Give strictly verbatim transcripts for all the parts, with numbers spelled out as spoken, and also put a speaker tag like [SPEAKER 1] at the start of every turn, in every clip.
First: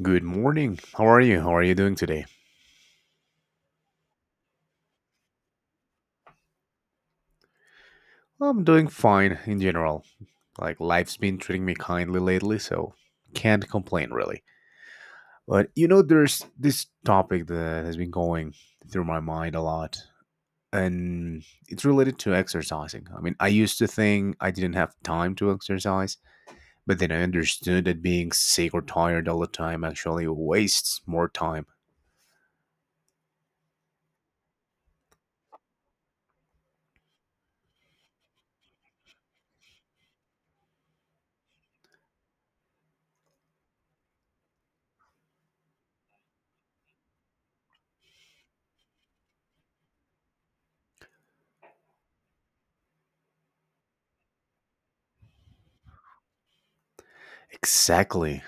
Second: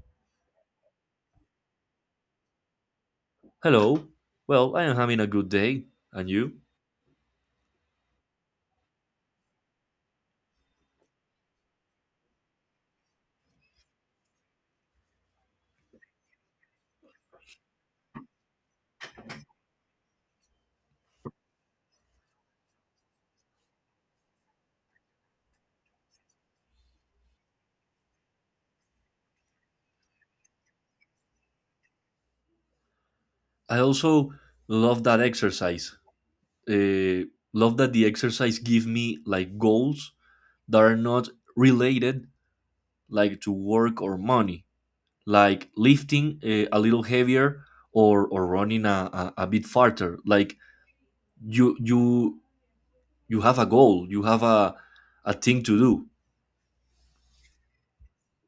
[SPEAKER 1] Good morning. How are you? How are you doing today?
[SPEAKER 2] Hello. Well, I am having a good day. And you?
[SPEAKER 1] I'm doing fine in general. Like, life's been treating me kindly lately, so can't complain really. But you know, there's this topic that has been going through my mind a lot, and it's related to exercising. I mean, I used to think I didn't have time to exercise, but then I understood that being sick or tired all the time actually wastes more time.
[SPEAKER 2] I also love that exercise. Uh, love that the exercise give me like goals that are not related like to work or money, like lifting uh, a little heavier or or running a, a, a bit farther. Like you you you have a goal, you have a a thing to do.
[SPEAKER 1] Exactly.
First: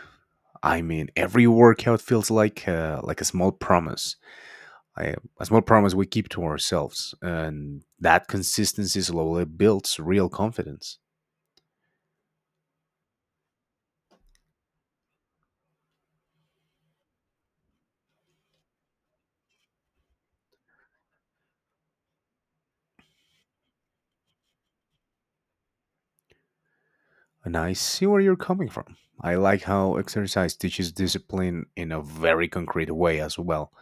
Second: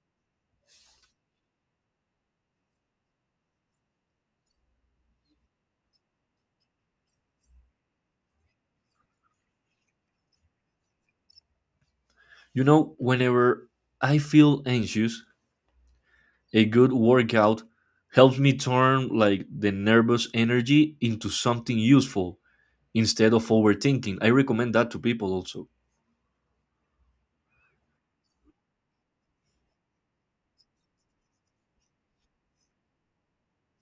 [SPEAKER 1] I mean, every workout feels like uh, like a small promise I, a small promise we keep to ourselves, and that consistency slowly builds real confidence.
[SPEAKER 2] You know, whenever I feel anxious, a good workout helps me turn like the nervous energy into something useful instead of overthinking. I recommend that to people also.
[SPEAKER 1] And I see where you're coming from. I like how exercise teaches discipline in a very concrete way as well.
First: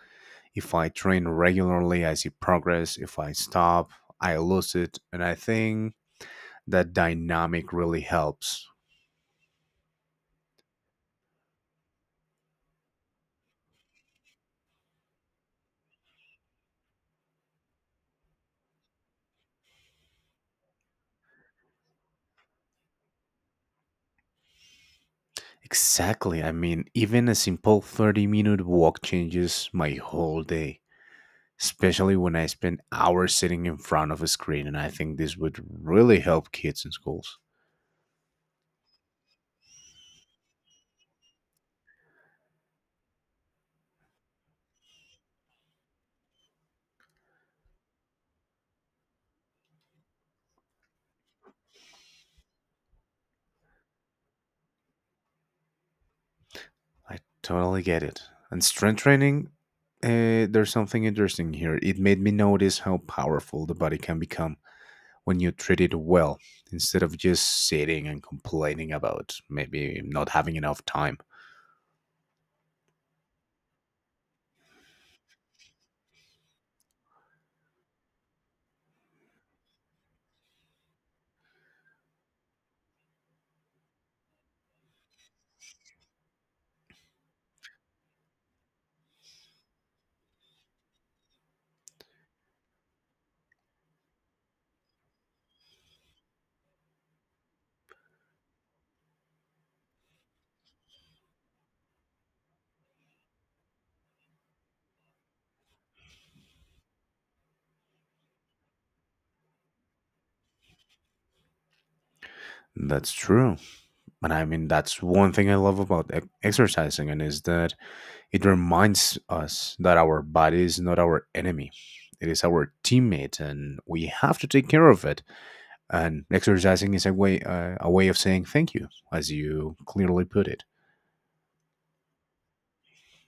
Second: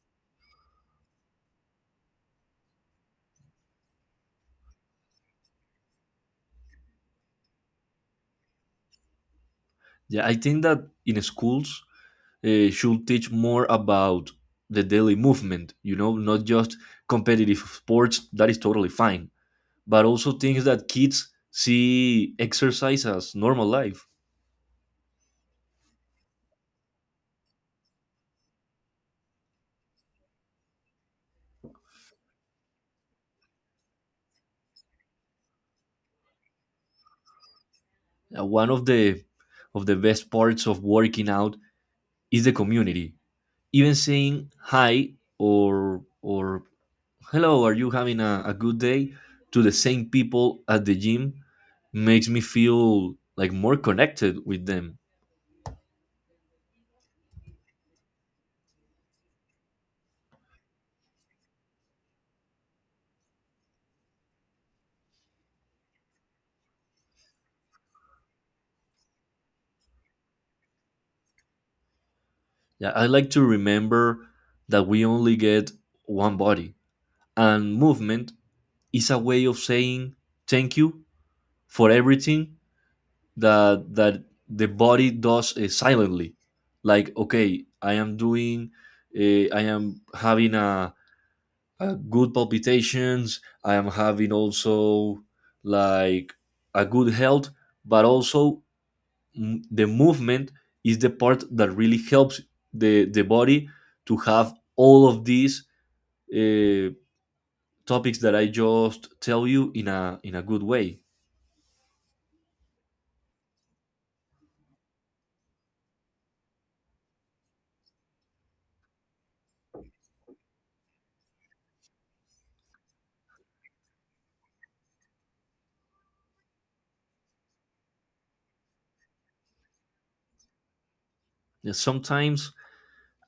[SPEAKER 1] If I train regularly, I see progress. If I stop, I lose it. And I think that dynamic really helps.
[SPEAKER 2] Yeah, I think that in schools uh, should teach more about the daily movement, you know, not just competitive sports, that is totally fine, but also things that kids see exercise as normal life.
[SPEAKER 1] Exactly. I mean, even a simple thirty minute walk changes my whole day, especially when I spend hours sitting in front of a screen. And I think this would really help kids in schools.
[SPEAKER 2] Uh, One of the of the best parts of working out is the community. Even saying hi or or hello, are you having a, a good day to the same people at the gym makes me feel like more connected with them.
[SPEAKER 1] I totally get it. And strength training, uh, there's something interesting here. It made me notice how powerful the body can become when you treat it well instead of just sitting and complaining about maybe not having enough time.
[SPEAKER 2] Yeah, I like to remember that we only get one body, and movement is a way of saying thank you for everything that that the body does uh, silently. Like, okay, i am doing uh, I am having a uh, good palpitations. I am having also like a good health, but also mm, the movement is the part that really helps the the body to have all of these uh, topics that I just tell you in a in a good way.
[SPEAKER 1] That's true. And I mean, that's one thing I love about e- exercising, and is that it reminds us that our body is not our enemy. It is our teammate, and we have to take care of it. And exercising is a way, uh, a way of saying thank you, as you clearly put it.
[SPEAKER 2] Yeah, sometimes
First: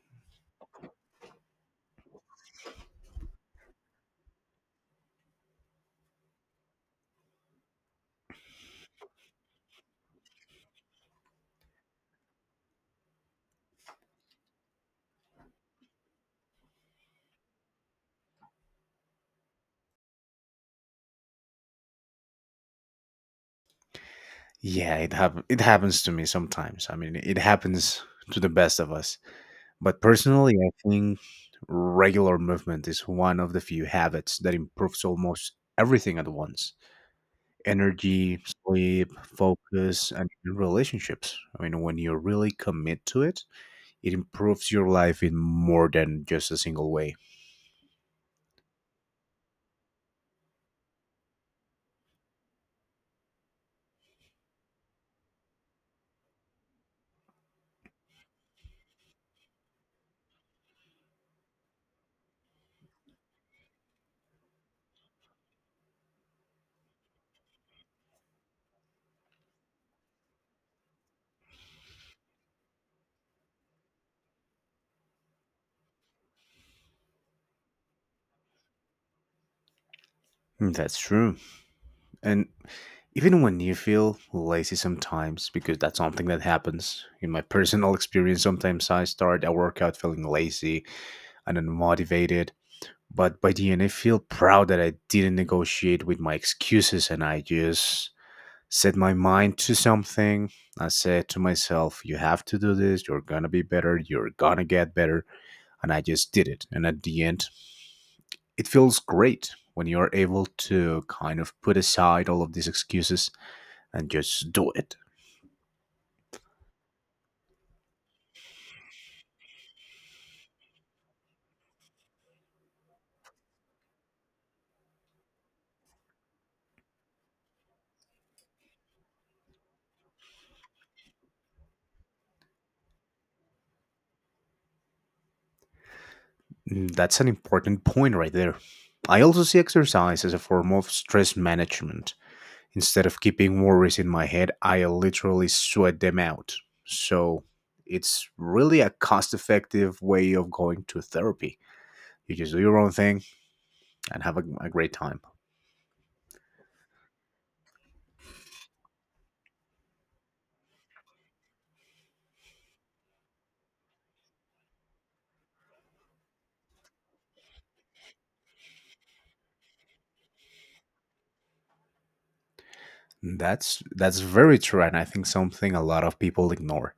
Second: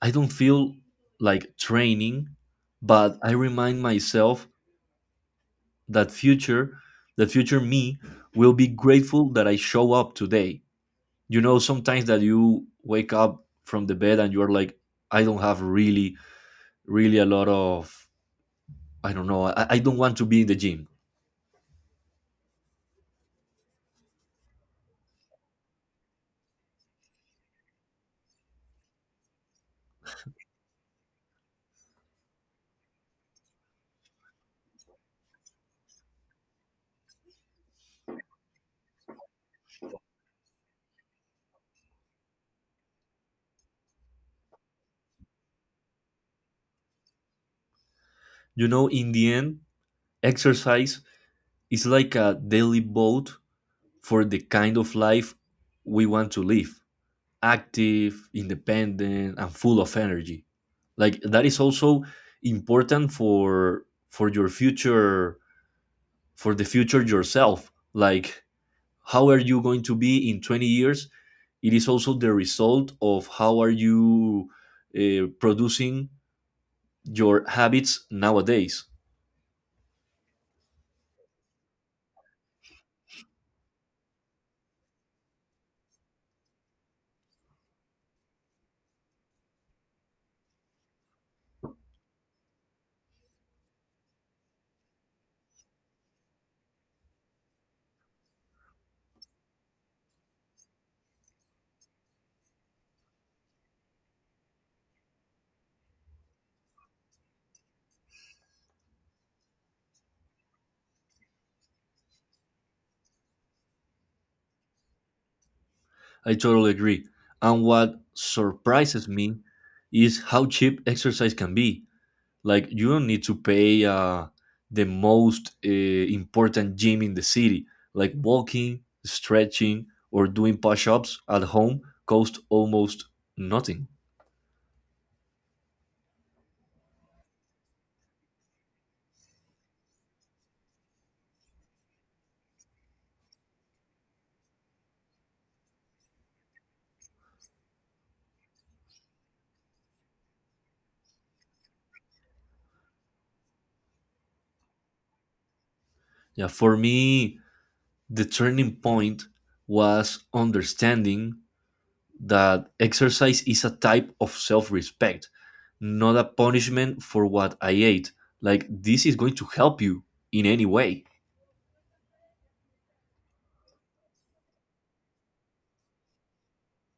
[SPEAKER 2] I don't feel like training, but I remind myself that future that future me will be grateful that I show up today. You know, sometimes that you wake up from the bed and you're like, I don't have really, really a lot of, I don't know, i, I don't want to be in the gym.
[SPEAKER 1] Yeah, it hap- it happens to me sometimes. I mean, it happens to the best of us. But personally, I think regular movement is one of the few habits that improves almost everything at once: energy, sleep, focus, and even relationships. I mean, when you really commit to it, it improves your life in more than just a single way.
[SPEAKER 2] You know, in the end, exercise is like a daily boat for the kind of life we want to live, active, independent, and full of energy. Like, that is also important for for your future, for the future yourself, like how are you going to be in twenty years? It is also the result of how are you uh, producing your habits nowadays.
[SPEAKER 1] Mm, that's true. And even when you feel lazy sometimes, because that's something that happens in my personal experience, sometimes I start a workout feeling lazy and unmotivated. But by the end, I feel proud that I didn't negotiate with my excuses and I just set my mind to something. I said to myself, you have to do this, you're gonna be better, you're gonna get better. And I just did it. And at the end, it feels great when you're able to kind of put aside all of these excuses and just do it.
[SPEAKER 2] I totally agree, and what surprises me is how cheap exercise can be. Like, you don't need to pay uh, the most uh, important gym in the city. Like walking, stretching, or doing push-ups at home cost almost nothing.
[SPEAKER 1] Mm, that's an important point right there. I also see exercise as a form of stress management. Instead of keeping worries in my head, I literally sweat them out. So it's really a cost effective way of going to therapy. You just do your own thing and have a, a great time.
[SPEAKER 2] Yeah, for me, the turning point was understanding that exercise is a type of self respect, not a punishment for what I ate. Like, this is going to help you in any way.
[SPEAKER 1] That's that's very true, and I think something a lot of people ignore.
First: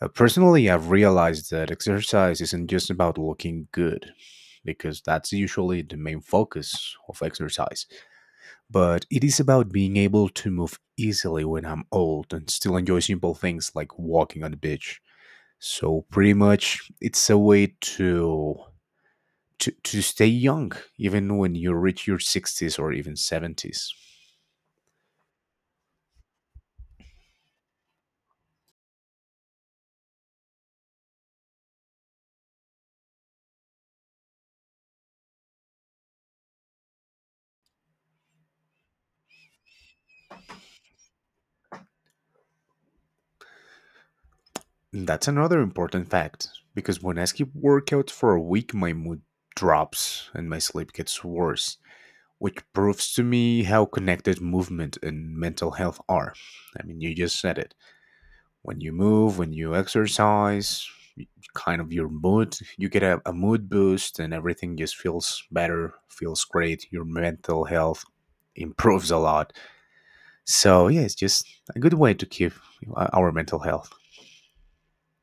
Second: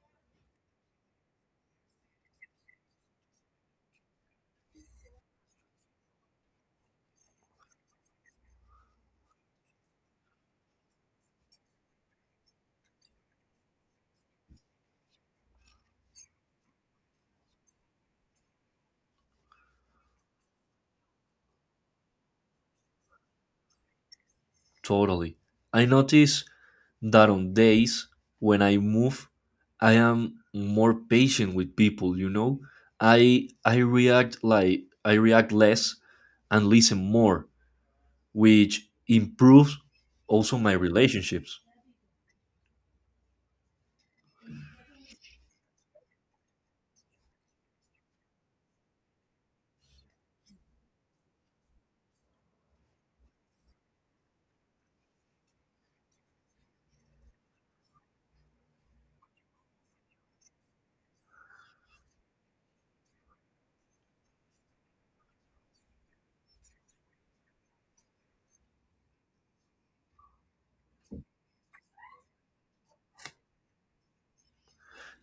[SPEAKER 1] Uh, personally, I've realized that exercise isn't just about looking good, because that's usually the main focus of exercise. But it is about being able to move easily when I'm old and still enjoy simple things like walking on the beach. So pretty much, it's a way to to, to stay young even when you reach your sixties or even seventies.
[SPEAKER 2] Totally. I notice that on days when I move, I am more patient with people, you know? I I react like I react less and listen more, which improves also my relationships.
[SPEAKER 1] That's another important fact because when I skip workouts for a week, my mood drops and my sleep gets worse, which proves to me how connected movement and mental health are. I mean, you just said it. When you move, when you exercise, kind of your mood, you get a, a mood boost and everything just feels better, feels great. Your mental health improves a lot. So, yeah, it's just a good way to keep uh, our mental health.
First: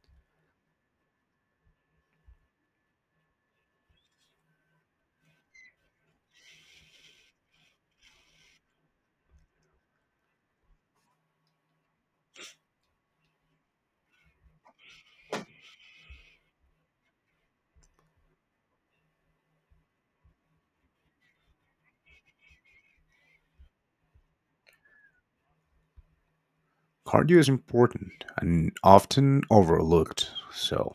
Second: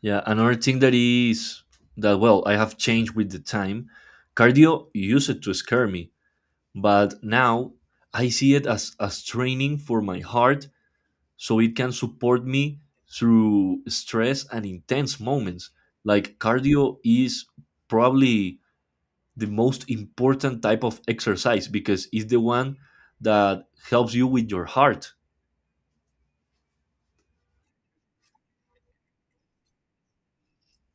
[SPEAKER 2] Yeah, another thing that is that, well, I have changed with the time. Cardio used it to scare me, but now I see it as as training for my heart so it can support me through stress and intense moments. Like, cardio is probably the most important type of exercise because it's the one that helps you with your heart.
[SPEAKER 1] Cardio is important and often overlooked, so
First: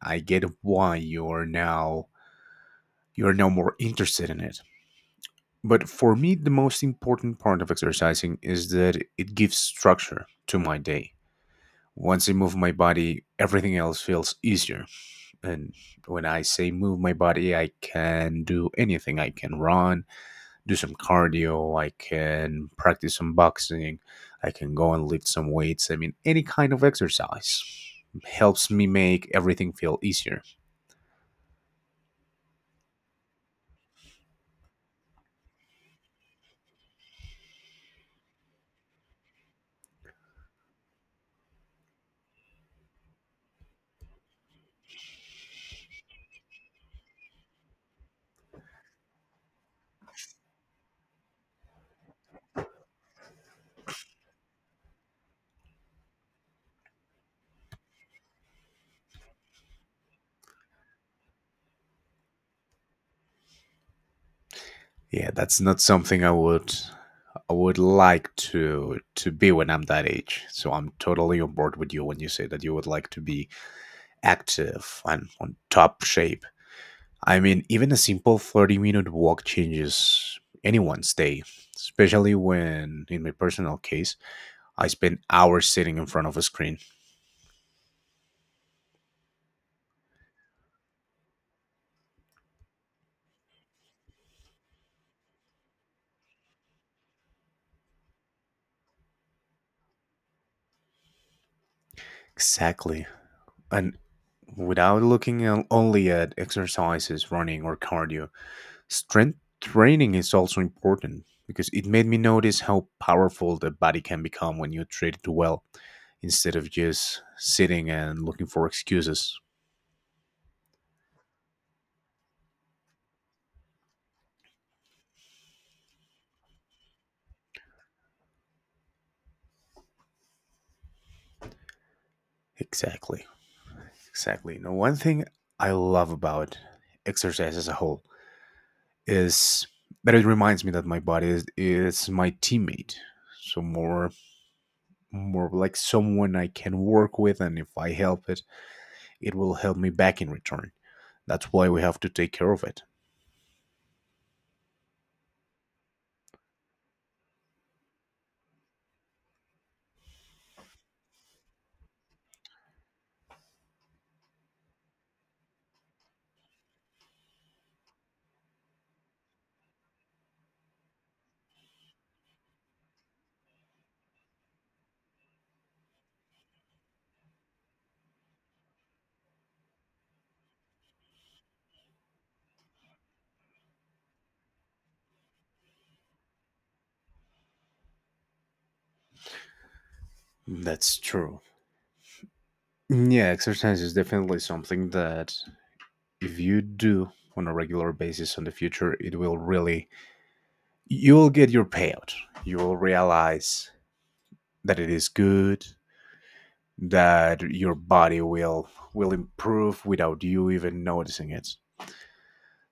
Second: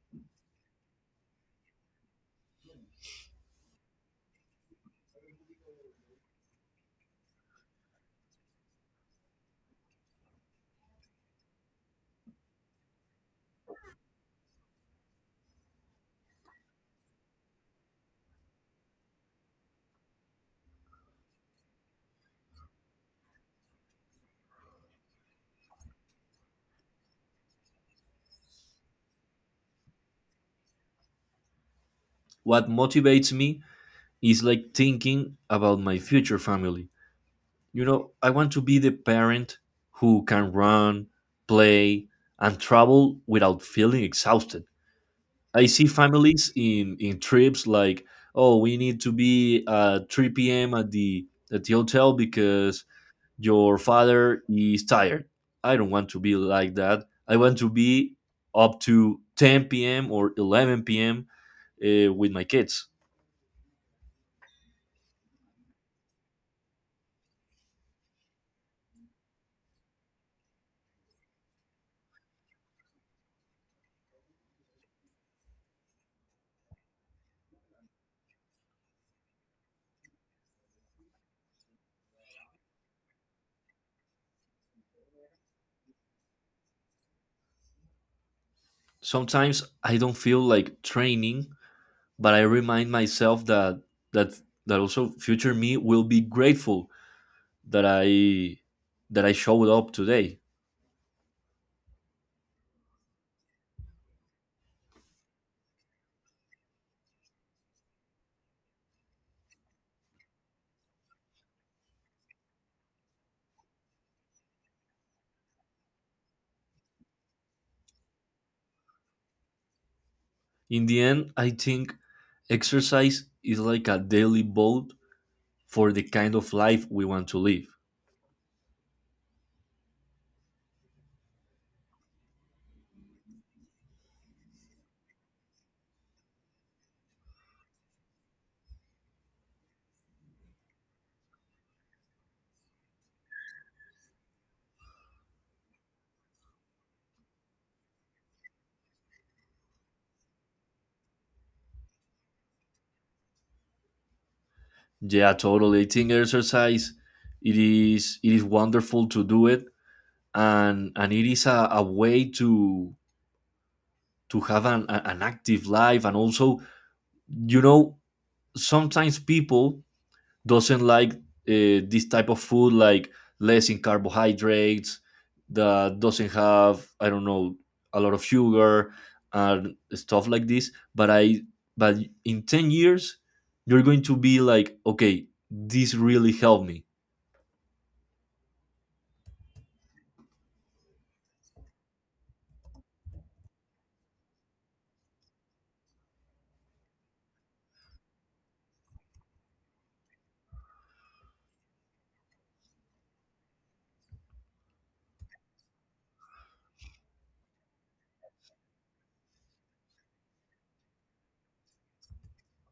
[SPEAKER 1] I get why you're now you're now more interested in it. But for me, the most important part of exercising is that it gives structure to my day. Once I move my body, everything else feels easier. And when I say move my body, I can do anything. I can run, do some cardio. I can practice some boxing. I can go and lift some weights. I mean, any kind of exercise helps me make everything feel easier.
[SPEAKER 2] What motivates me is like thinking about my future family. You know, I want to be the parent who can run, play, and travel without feeling exhausted. I see families in, in trips like, oh, we need to be at three p m at the at the hotel because your father is tired. I don't want to be like that. I want to be up to ten p m or eleven p m. Uh, with my kids.
[SPEAKER 1] Yeah, that's not something I would I would like to to be when I'm that age. So I'm totally on board with you when you say that you would like to be active and on top shape. I mean, even a simple thirty minute walk changes anyone's day, especially when in my personal case, I spend hours sitting in front of a screen.
[SPEAKER 2] Sometimes I don't feel like training, but I remind myself that that that also future me will be grateful that I that I showed up today.
[SPEAKER 1] Exactly. And without looking on- only at exercises, running, or cardio, strength training is also important because it made me notice how powerful the body can become when you treat it well instead of just sitting and looking for excuses.
[SPEAKER 2] In the end, I think exercise is like a daily vote for the kind of life we want to live.
[SPEAKER 1] Exactly. Exactly. Now, one thing I love about exercise as a whole is that it reminds me that my body is, is my teammate. So, more more like someone I can work with, and if I help it, it will help me back in return. That's why we have to take care of it.
[SPEAKER 2] Yeah, totally. I think exercise it is it is wonderful to do it, and and it is a, a way to to have an, a- an active life. And also, you know, sometimes people doesn't like uh, this type of food, like less in carbohydrates, that doesn't have, I don't know, a lot of sugar and stuff like this. But I but in ten years you're going to be like, okay, this really helped me.
[SPEAKER 1] That's true. Yeah, exercise is definitely something that if you do on a regular basis in the future, it will really you will get your payout. You will realize that it is good, that your body will will improve without you even noticing it.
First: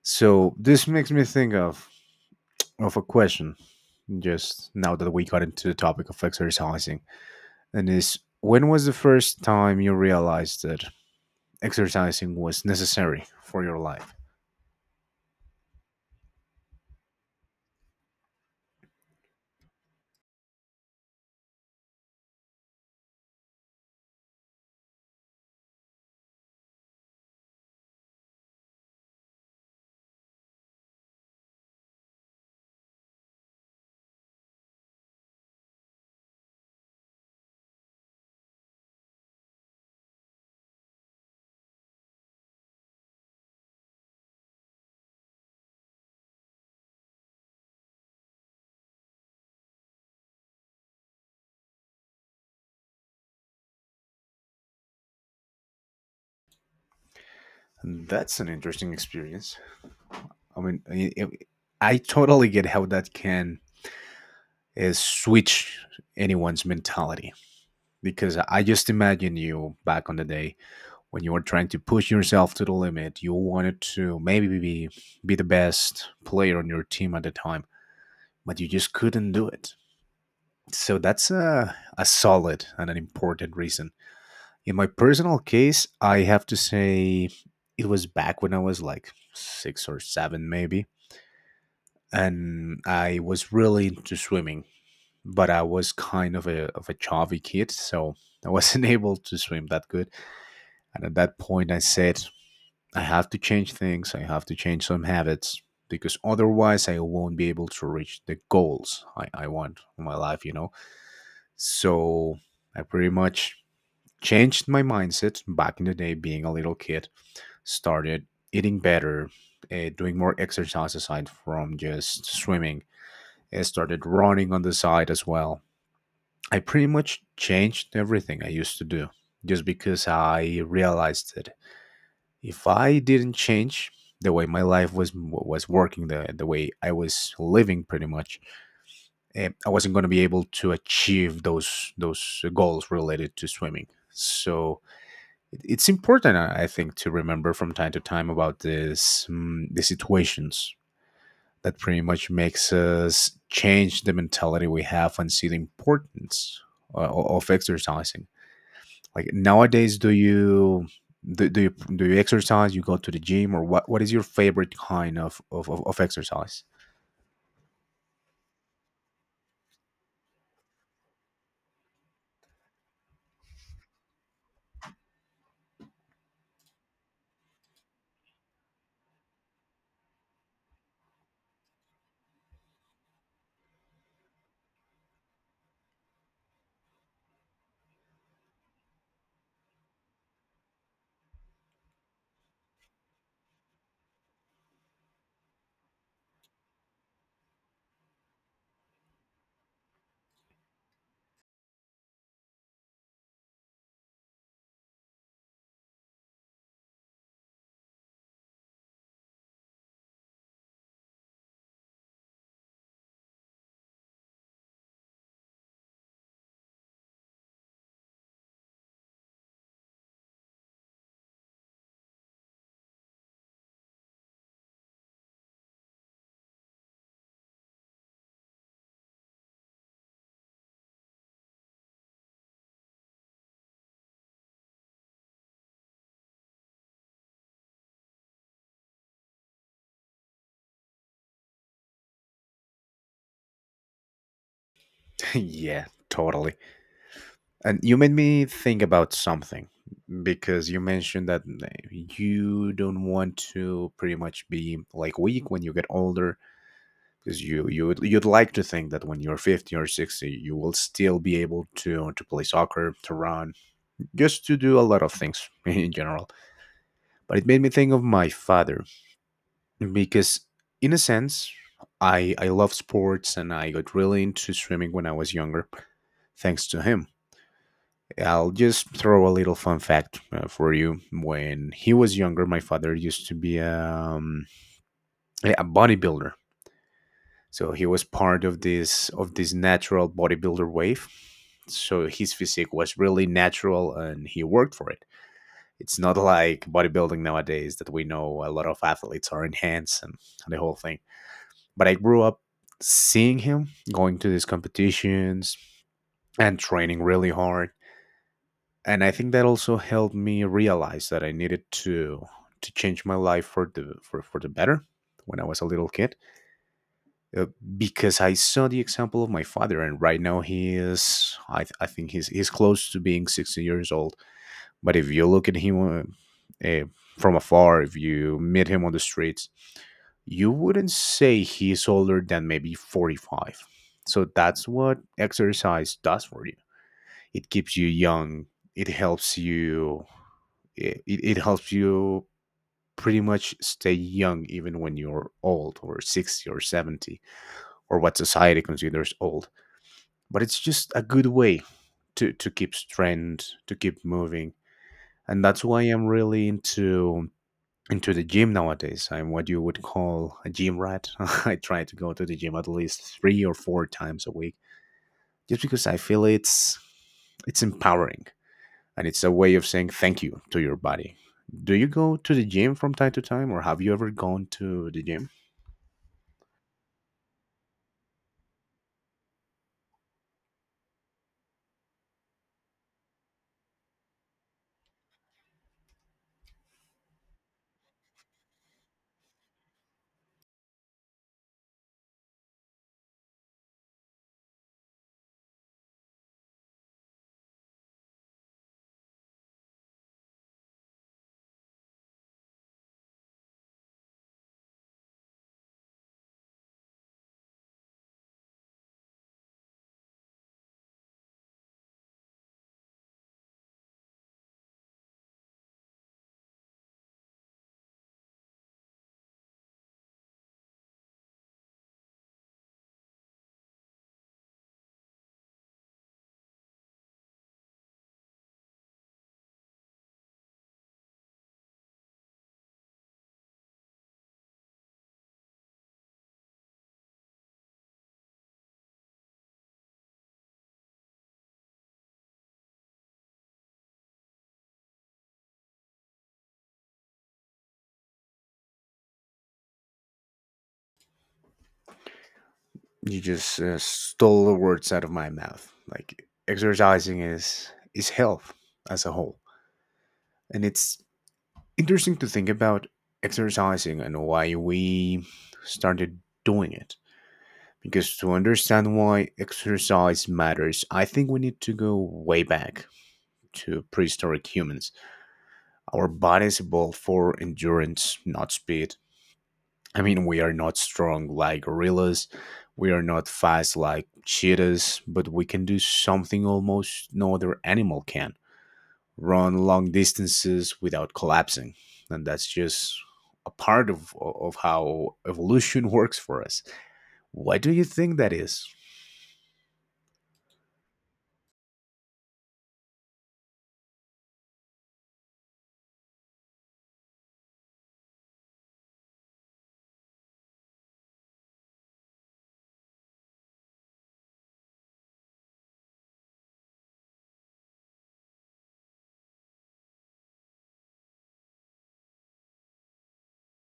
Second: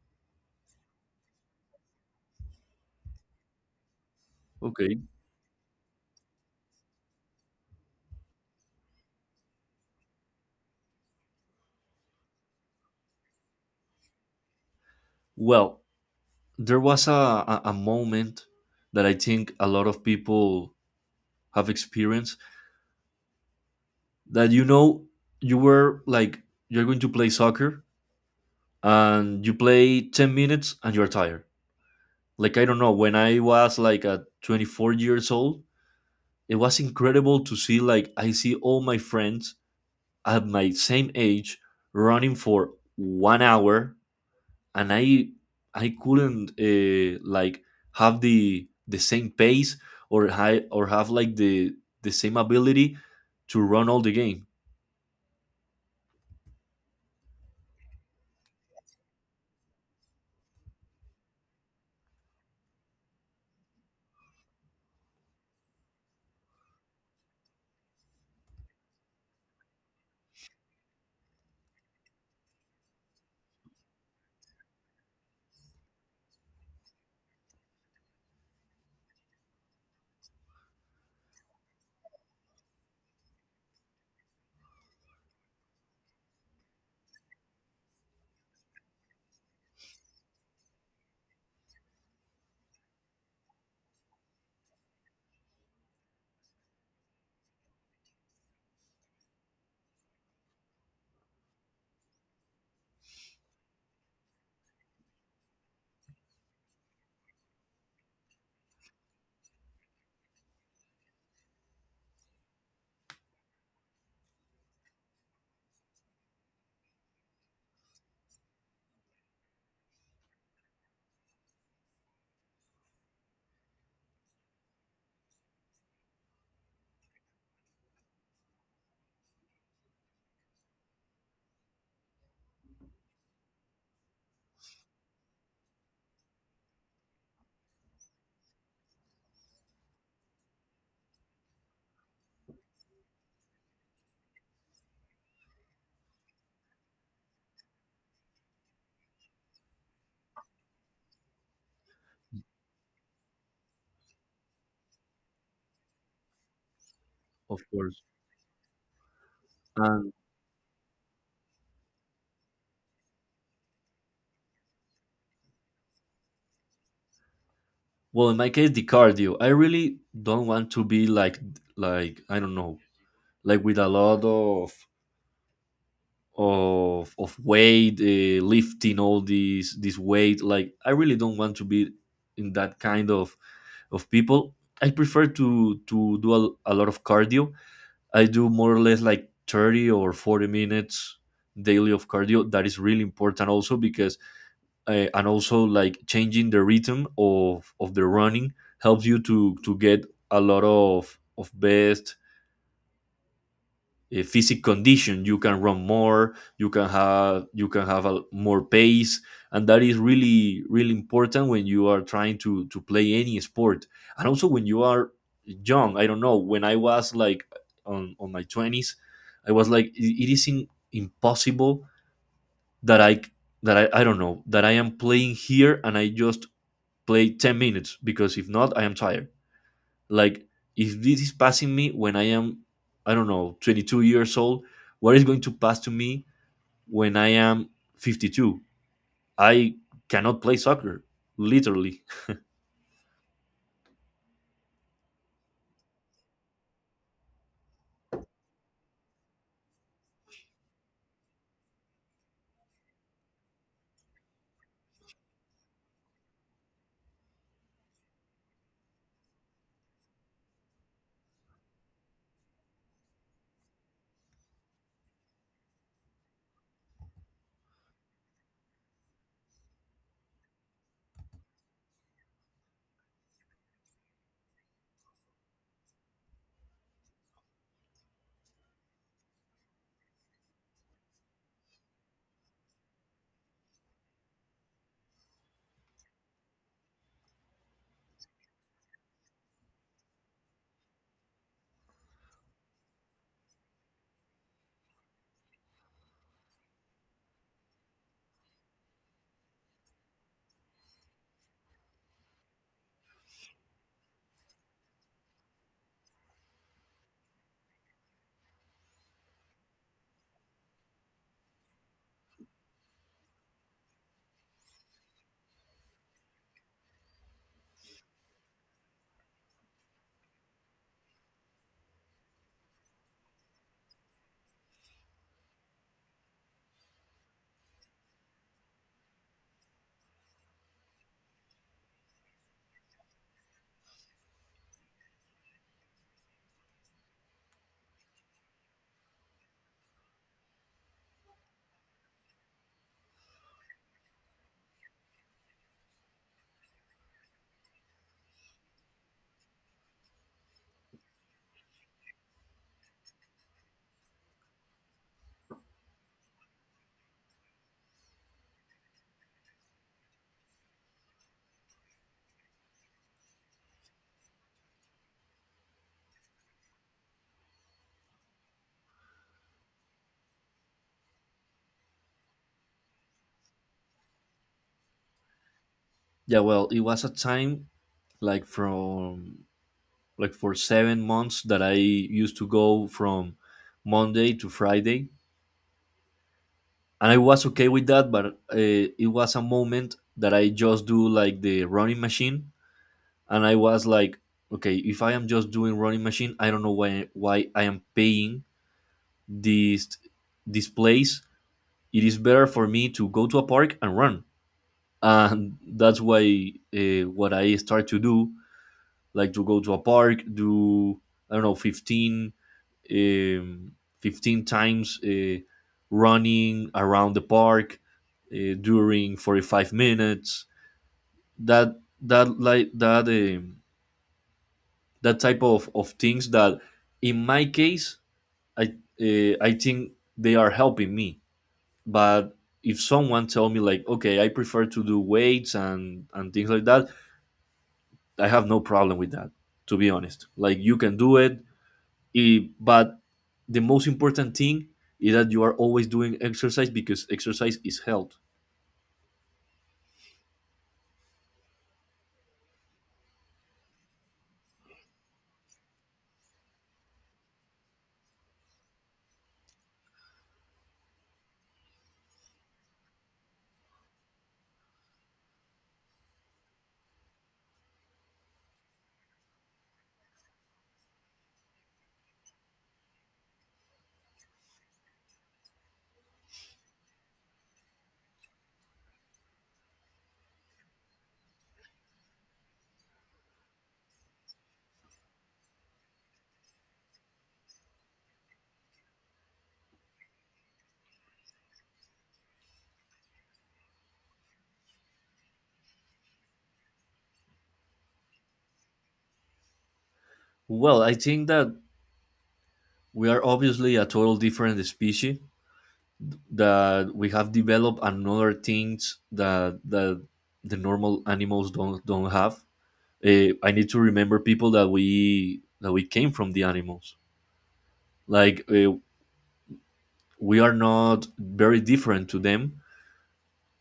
[SPEAKER 1] So this makes me think of of a question just now
[SPEAKER 2] Okay.
[SPEAKER 1] that we got into the topic of exercising, and is, when was the first time you realized that exercising was necessary for your life?
[SPEAKER 2] Well, there was a, a, a moment that I think a lot of people have experienced that, you know, you were like, you're going to play soccer and you play ten minutes and you're tired. Like, I don't know, when I was like at twenty-four years old, it was incredible to see, like, I see all my friends at my same age running for one hour, and i i couldn't uh, like have the the same pace or high or have like the the same ability to run all the game.
[SPEAKER 1] And that's an interesting experience. I mean, i- i- i totally get how that can uh, switch anyone's mentality, because I just imagine you back on the day when you were trying to push yourself to the limit. You wanted to maybe be, be the best player on your team at the time, but you just couldn't do it. So that's a, a solid and an important reason. In my personal case, I have to say it was back when I was like six or seven, maybe. And I was really into swimming, but I was kind of a, of a chubby kid. So I wasn't able to swim that good. And at that point, I said, I have to change things. I have to change some habits, because otherwise I won't be able to reach the goals I, I want in my life, you know? So I pretty much changed my mindset back in the day being a little kid, started eating better, uh, doing more exercise aside from just swimming. I started running on the side as well. I pretty much changed everything I used to do, just because I realized that if I didn't change the way my life was was working, the, the way I was living, pretty much, eh, I wasn't going to be able to achieve those those goals related to swimming. So it- it's important, i I think, to remember from time to time about this mm, the situations that pretty much makes us change the mentality we have and see the importance uh, o- of
[SPEAKER 2] Of course.
[SPEAKER 1] exercising. Like nowadays, do
[SPEAKER 2] And
[SPEAKER 1] you do, do you do you exercise, you go to the gym, or what what is your favorite kind of of, of of exercise?
[SPEAKER 2] well, in my case, the cardio, I really don't want to be like, like I don't know, like with a lot of of of weight, uh, lifting all these this weight. Like, I really don't want to be in that kind of of people. I prefer to to do a, a lot of cardio. I do more or less like thirty or forty minutes daily of cardio. That is really important also because uh, and also, like, changing the rhythm of of the running helps you to to get a lot of of best. A physic condition, you can run more, you can have, you can have a, more pace, and that is really, really important when you are trying to to play any sport. And also when you are young, I don't know, when I was like on on my twenties, I was like, "I- it is in, impossible that I that I, I don't know that I am playing here and I just play ten minutes because if not I am tired. Like, if this is passing me when I am, I don't know, twenty-two years old, what is going to pass to me when I am fifty-two? I cannot play soccer, literally."
[SPEAKER 1] Yeah, totally. And you made me think about something, because you mentioned that uh, you don't want to pretty much be like weak when you get older, because you you would, you'd like to think that when you're fifty or sixty you will still be able to to play soccer, to run, just to do a lot of things in general. But it made me think of my father, because in a sense I I love sports and I got really into swimming when I was younger, thanks to him. I'll just throw a little fun fact uh, for you. When he was younger, my father used to be um, a a bodybuilder, so he was part of this of this natural bodybuilder wave. So his physique was really natural, and he worked for it. It's not like bodybuilding nowadays that we know a lot of athletes are enhanced and the whole thing. But I grew up seeing him going to these competitions and training really hard, and I think that also helped me realize that I needed to to change my life for the for, for the better when I was a little kid uh, because I saw the example of my father. And right now he is, I, th- I think he's he's close to being sixty years old, but if you look at him uh, uh, from afar, if you meet him on the streets, you wouldn't say he's older than maybe forty-five. So that's what exercise does for you. It keeps you young, it helps you, it, it it helps you pretty much stay young even when you're old, or sixty or seventy, or what society considers old. But it's just a good way to to keep strength, to keep moving. And that's why I'm really into into the gym nowadays. I'm what you would call a gym rat. I try to go to the gym at least three or four times a week, just because I feel it's it's empowering, and it's a way of saying thank you to your body. Do you go to the gym from time to time, or have you ever gone to the gym?
[SPEAKER 2] Yeah, well, it was a time, like, from like for seven months that I used to go from Monday to Friday. And I was okay with that, but uh, it was a moment that I just do like the running machine. And I was like, okay, if I am just doing running machine, I don't know why why I am paying this this place. It is better for me to go to a park and run. And that's why, uh, what I start to do, like to go to a park, do, I don't know, fifteen, um, fifteen times uh, running around the park uh, during forty five minutes. That, that, like that. Um, that type of, of things that in my case, i uh, I think they are helping me. But if someone tell me, like, okay, I prefer to do weights and and things like that, I have no problem with that, to be honest. Like, you can do it, eh, but the most important thing is that you are always doing exercise because exercise is health.
[SPEAKER 1] You just uh, stole the words out of my mouth. Like, exercising is is health as a whole, and it's interesting to think about exercising and why we started doing it. Because to understand why exercise matters, I think we need to go way back to prehistoric humans. Our bodies evolved for endurance, not speed. I mean, we are not strong like gorillas. We are not fast like cheetahs, but we can do something almost no other animal can: run long distances without collapsing. And that's just a part of, of how evolution works for us. Why do you think that is?
[SPEAKER 2] Well, I think that we are obviously a total different species, that we have developed another things that that the normal animals don't don't have. Uh, I need to remember people that we that we came from the animals. Like, uh, we are not very different to them,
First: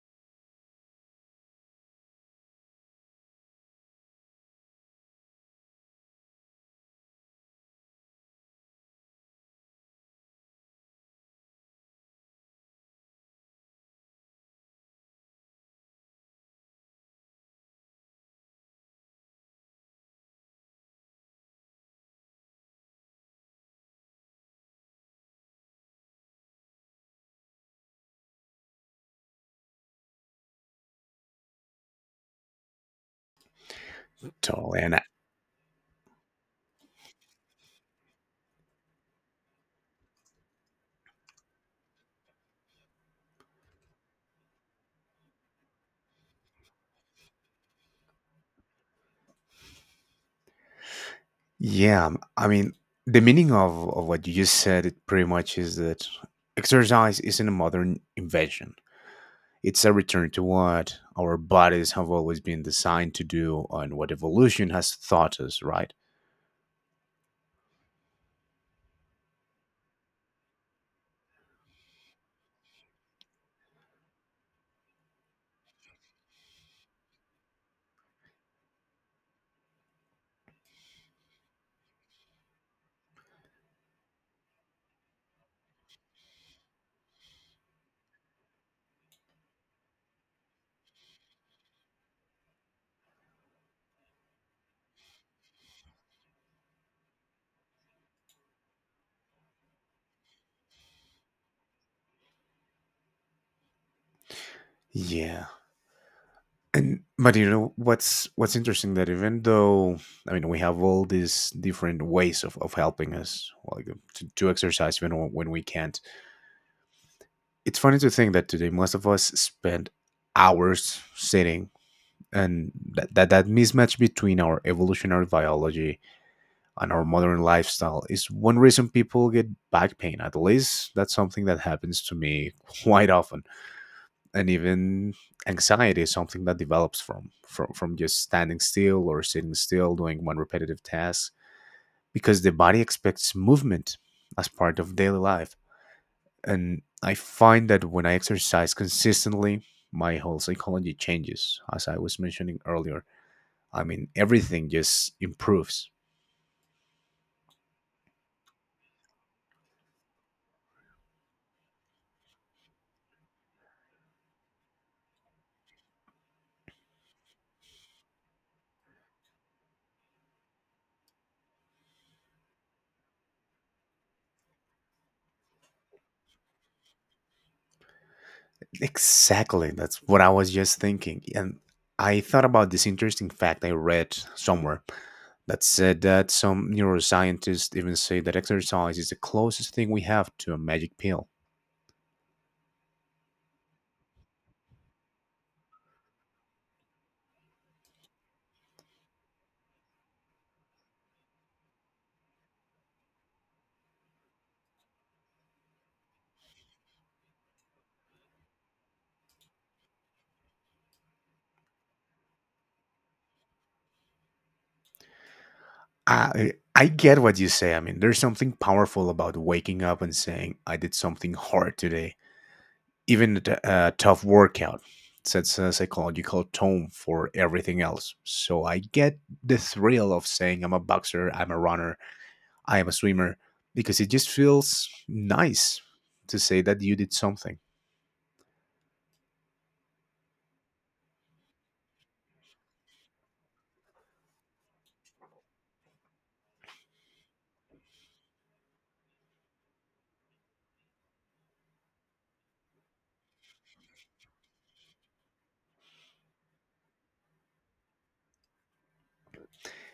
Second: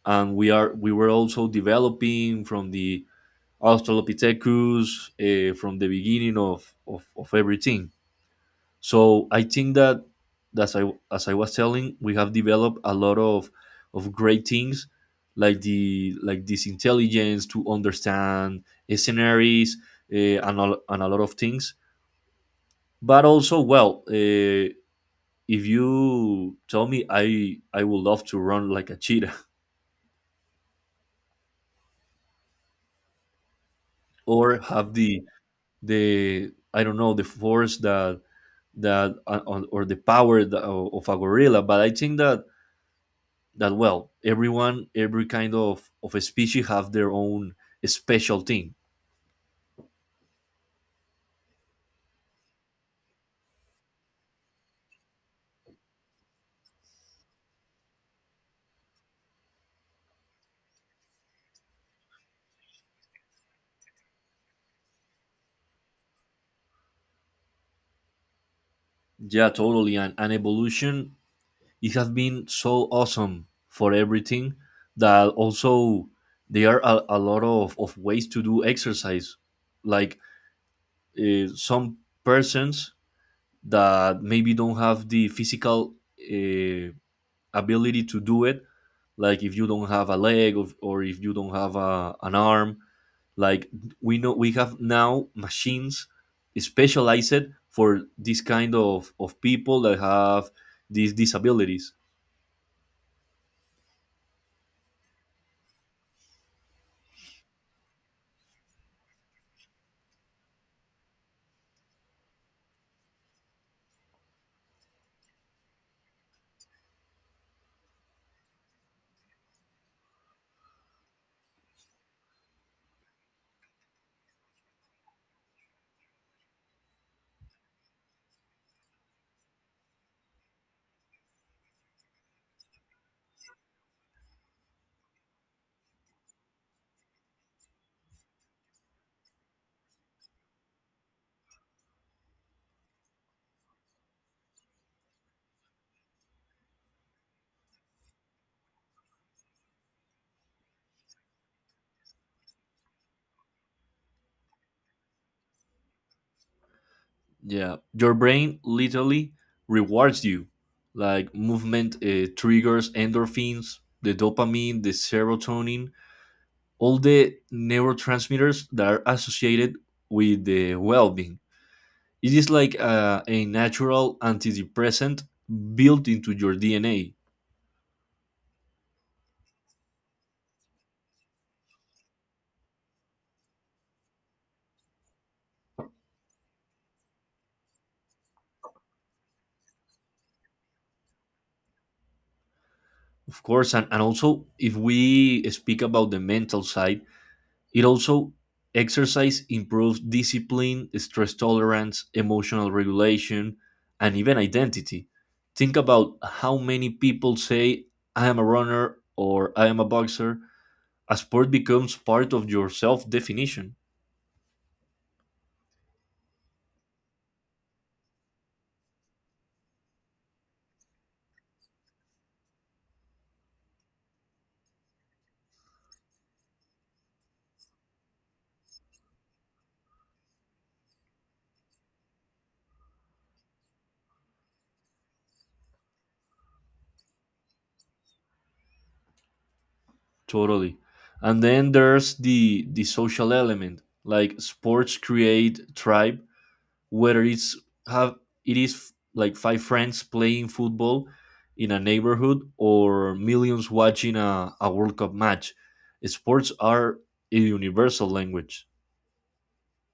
[SPEAKER 2] and we are we were also developing from the Australopithecus, uh, from the beginning of, of of everything. So I think that, as I as I was telling, we have developed a lot of of great things, like the like this intelligence to understand uh, scenarios, uh, and, a, and a lot of things. But also, well, uh, if you tell me, I I would love to run like a cheetah or
[SPEAKER 1] Totally.
[SPEAKER 2] have
[SPEAKER 1] And I-
[SPEAKER 2] the the, I don't know, the force that that uh, or the power that, of a gorilla. But I think that that well, everyone, every kind of of a species have their own special thing.
[SPEAKER 1] yeah, um, I mean, the meaning of, of what you just said, it pretty much is that exercise isn't a modern invention. It's a return to what our bodies have always been designed to do and what evolution has taught us, right?
[SPEAKER 2] Yeah, totally. And, and evolution, it has been so awesome for everything, that also there are a, a lot of, of ways to do exercise. Like, uh, some persons that maybe don't have the physical uh, ability to do it, like if you don't have a leg or or if you don't have a, an arm. Like, we know we have now machines specialized for this kind of, of people that have these disabilities.
[SPEAKER 1] Yeah. And but you know what's what's interesting, that even though, I mean, we have all these different ways of, of helping us, like to, to exercise even when when we can't, it's funny to think that today most of us spend hours sitting, and that, that that mismatch between our evolutionary biology and our modern lifestyle is one reason people get back pain. At least that's something that happens to me quite often. And even anxiety is something that develops from from, from just standing still or sitting still doing one repetitive task, because the body expects movement as part of daily life. And I find that when I exercise consistently, my whole psychology changes, as I was mentioning earlier. I mean, everything just improves.
[SPEAKER 2] Yeah, your brain literally rewards you. Like, movement uh, triggers endorphins, the dopamine, the serotonin, all the neurotransmitters that are associated with the well-being. It is like a, a natural antidepressant built into your D N A.
[SPEAKER 1] Exactly. That's what I was just thinking. And I thought about this interesting fact I read somewhere that said that some neuroscientists even say that exercise is the closest thing we have to a magic pill.
[SPEAKER 2] Of course, and, and also, if we speak about the mental side, it also exercise improves discipline, stress tolerance, emotional regulation, and even identity. Think about how many people say, I am a runner or I am a boxer. A sport becomes part of your self definition.
[SPEAKER 1] I, I get what you say. I mean, there's something powerful about waking up and saying, I did something hard today, even a t- a tough workout. Sets a psychological tone for everything else. So I get the thrill of saying, I'm a boxer, I'm a runner, I am a swimmer, because it just feels nice to say that you did something.
[SPEAKER 2] Totally. And then there's the the social element. Like, sports create tribe, whether it's have it is f- like five friends playing football in a neighborhood or millions watching a, a World Cup match. Sports are a universal language.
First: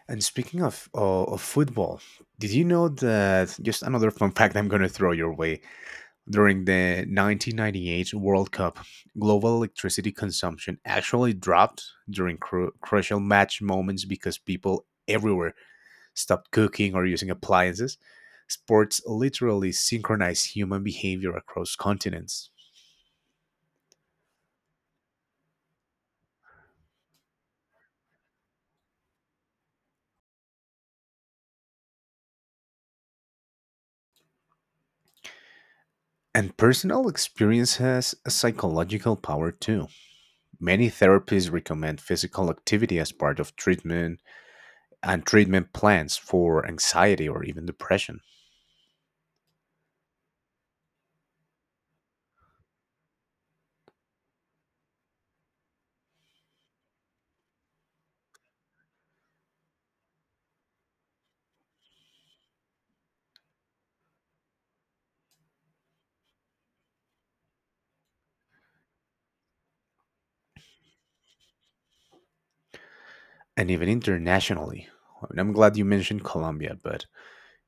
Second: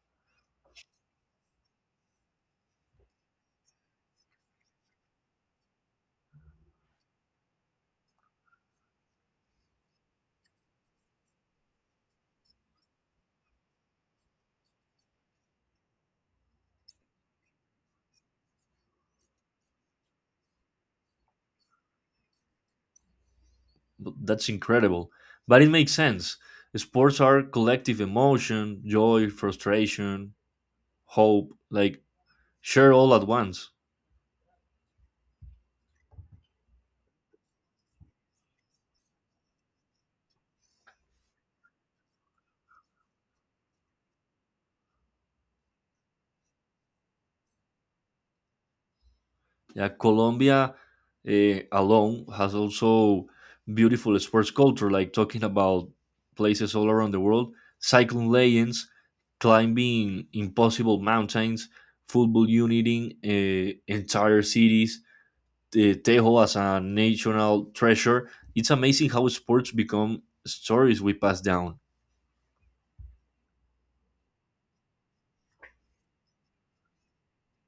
[SPEAKER 1] And speaking of, of, of football, did you know that, just another fun fact I'm going to throw your way? During the nineteen ninety-eight World Cup, global electricity consumption actually dropped during cru- crucial match moments because people everywhere stopped cooking or using appliances. Sports literally synchronize human behavior across continents.
[SPEAKER 2] B- That's incredible. But it makes sense. Sports are collective emotion, joy, frustration, hope, like share all at once.
[SPEAKER 1] And personal experience has a psychological power too. Many therapies recommend physical activity as part of treatment and treatment plans for anxiety or even depression.
[SPEAKER 2] Yeah, Colombia uh, alone has also beautiful sports culture, like talking about places all around the world, cycling legends, climbing impossible mountains, football uniting uh, entire cities, the Tejo as a national treasure. It's amazing how sports become stories we pass down.
[SPEAKER 1] And even internationally. I mean, I'm glad you mentioned Colombia, but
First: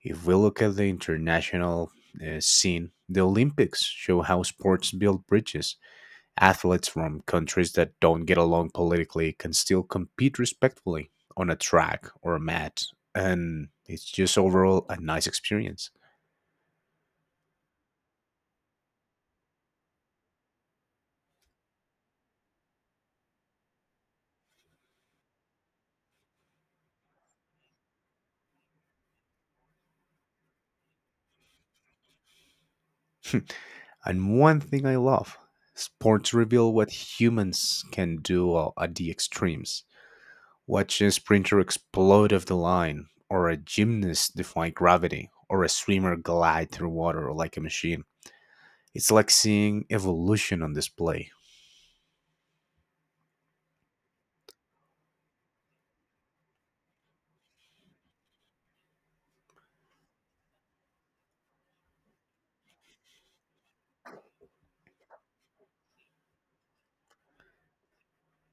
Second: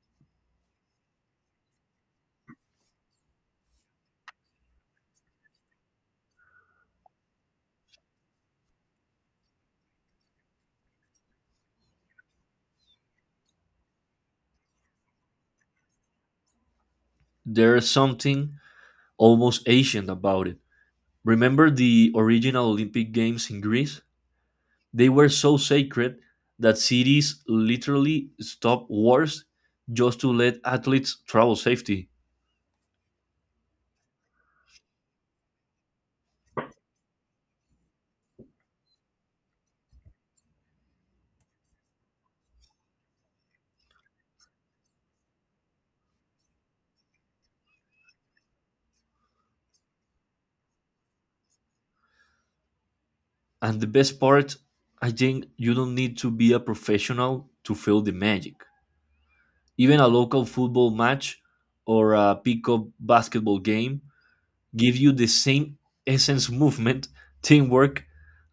[SPEAKER 1] if we look at the international uh, scene, the Olympics show how sports build bridges. Athletes from countries that don't get along politically can still compete respectfully on a track or a mat, and it's just overall a nice experience.
[SPEAKER 2] There's something almost ancient about it. Remember the original Olympic Games in Greece? They were so sacred that cities literally stopped wars just to let athletes travel safely.
[SPEAKER 1] And one thing I love: sports reveal what humans can do uh, at the extremes. Watch a sprinter explode off the line, or a gymnast defy gravity, or a swimmer glide through water like a machine. It's like seeing evolution on display.
[SPEAKER 2] And the best part, I think, you don't need to be a professional to feel the magic. Even a local football match or a pickup basketball game give you the same essence movement, teamwork,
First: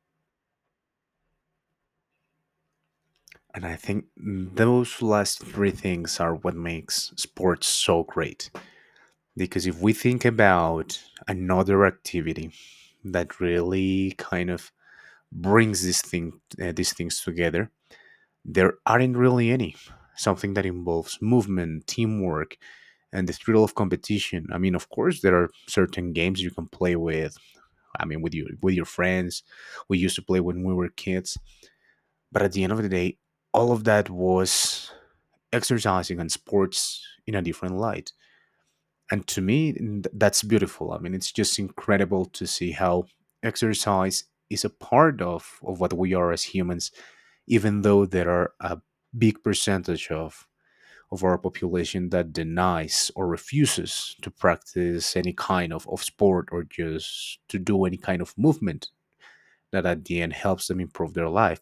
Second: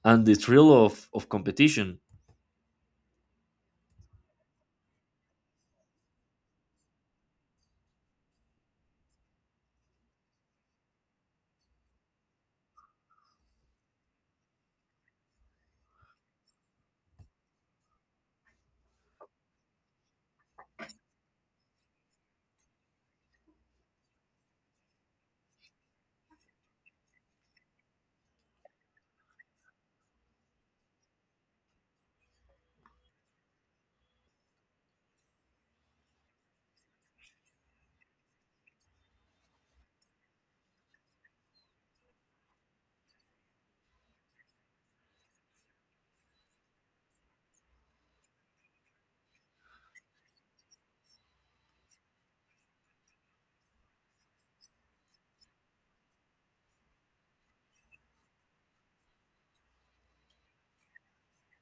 [SPEAKER 2] and the thrill of, of competition.
[SPEAKER 1] And I think those last three things are what makes sports so great. Because if we think about another activity that really kind of brings this thing, uh, these things together, there aren't really any. Something that involves movement, teamwork, and the thrill of competition. I mean, of course, there are certain games you can play with. I mean, with your with your friends. We used to play when we were kids. But at the end of the day, all of that was exercising and sports in a different light. And to me, th- that's beautiful. I mean, it's just incredible to see how exercise is a part of, of what we are as humans, even though there are a big percentage of, of our population that denies or refuses to practice any kind of, of sport or just to do any kind of movement that at the end helps them improve their life.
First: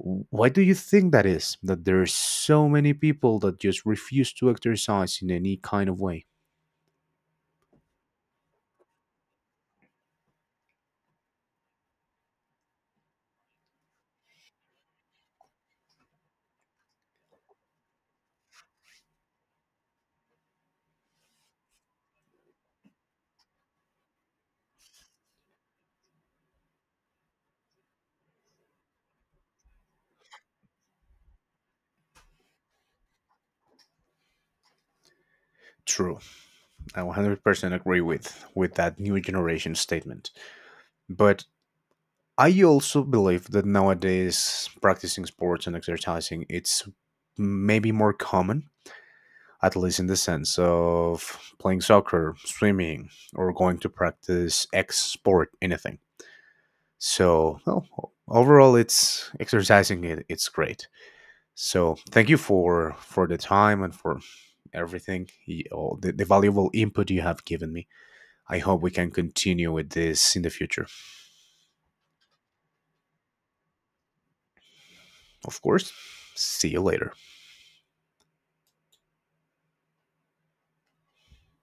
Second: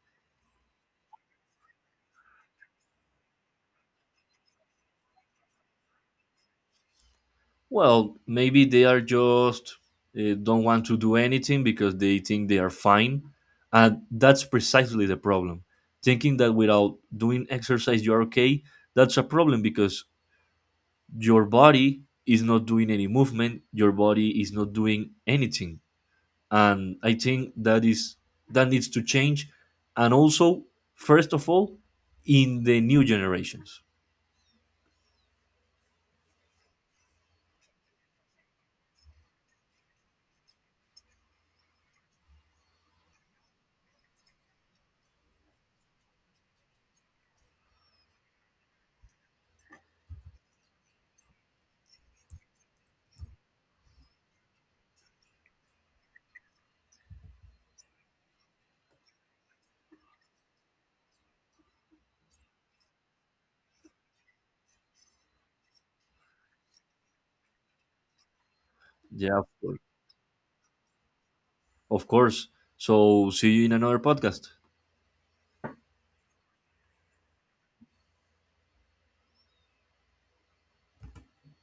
[SPEAKER 1] W- Why do you think that is? That there are so many people that just refuse to exercise in any kind of way.
[SPEAKER 2] Well, maybe they are just uh, don't want to do anything because they think they are fine. And that's precisely the problem. Thinking that without doing exercise you're okay, that's a problem because your body is not doing any movement, your body is not doing anything. And I think that is that needs to change. And also, first of all, in the new generations.
[SPEAKER 1] True, I one hundred percent agree with with that new generation statement. But I also believe that nowadays practicing sports and exercising, it's maybe more common, at least in the sense of playing soccer, swimming, or going to practice X sport, anything. So, well, overall, it's exercising. It, it's great. So thank you for for the time and for everything, y- all the, the valuable input you have given me. I hope we can
[SPEAKER 2] Yeah, of
[SPEAKER 1] continue
[SPEAKER 2] course.
[SPEAKER 1] with this in the future.
[SPEAKER 2] Of course. So see you in another podcast.
[SPEAKER 1] Of course. See you later.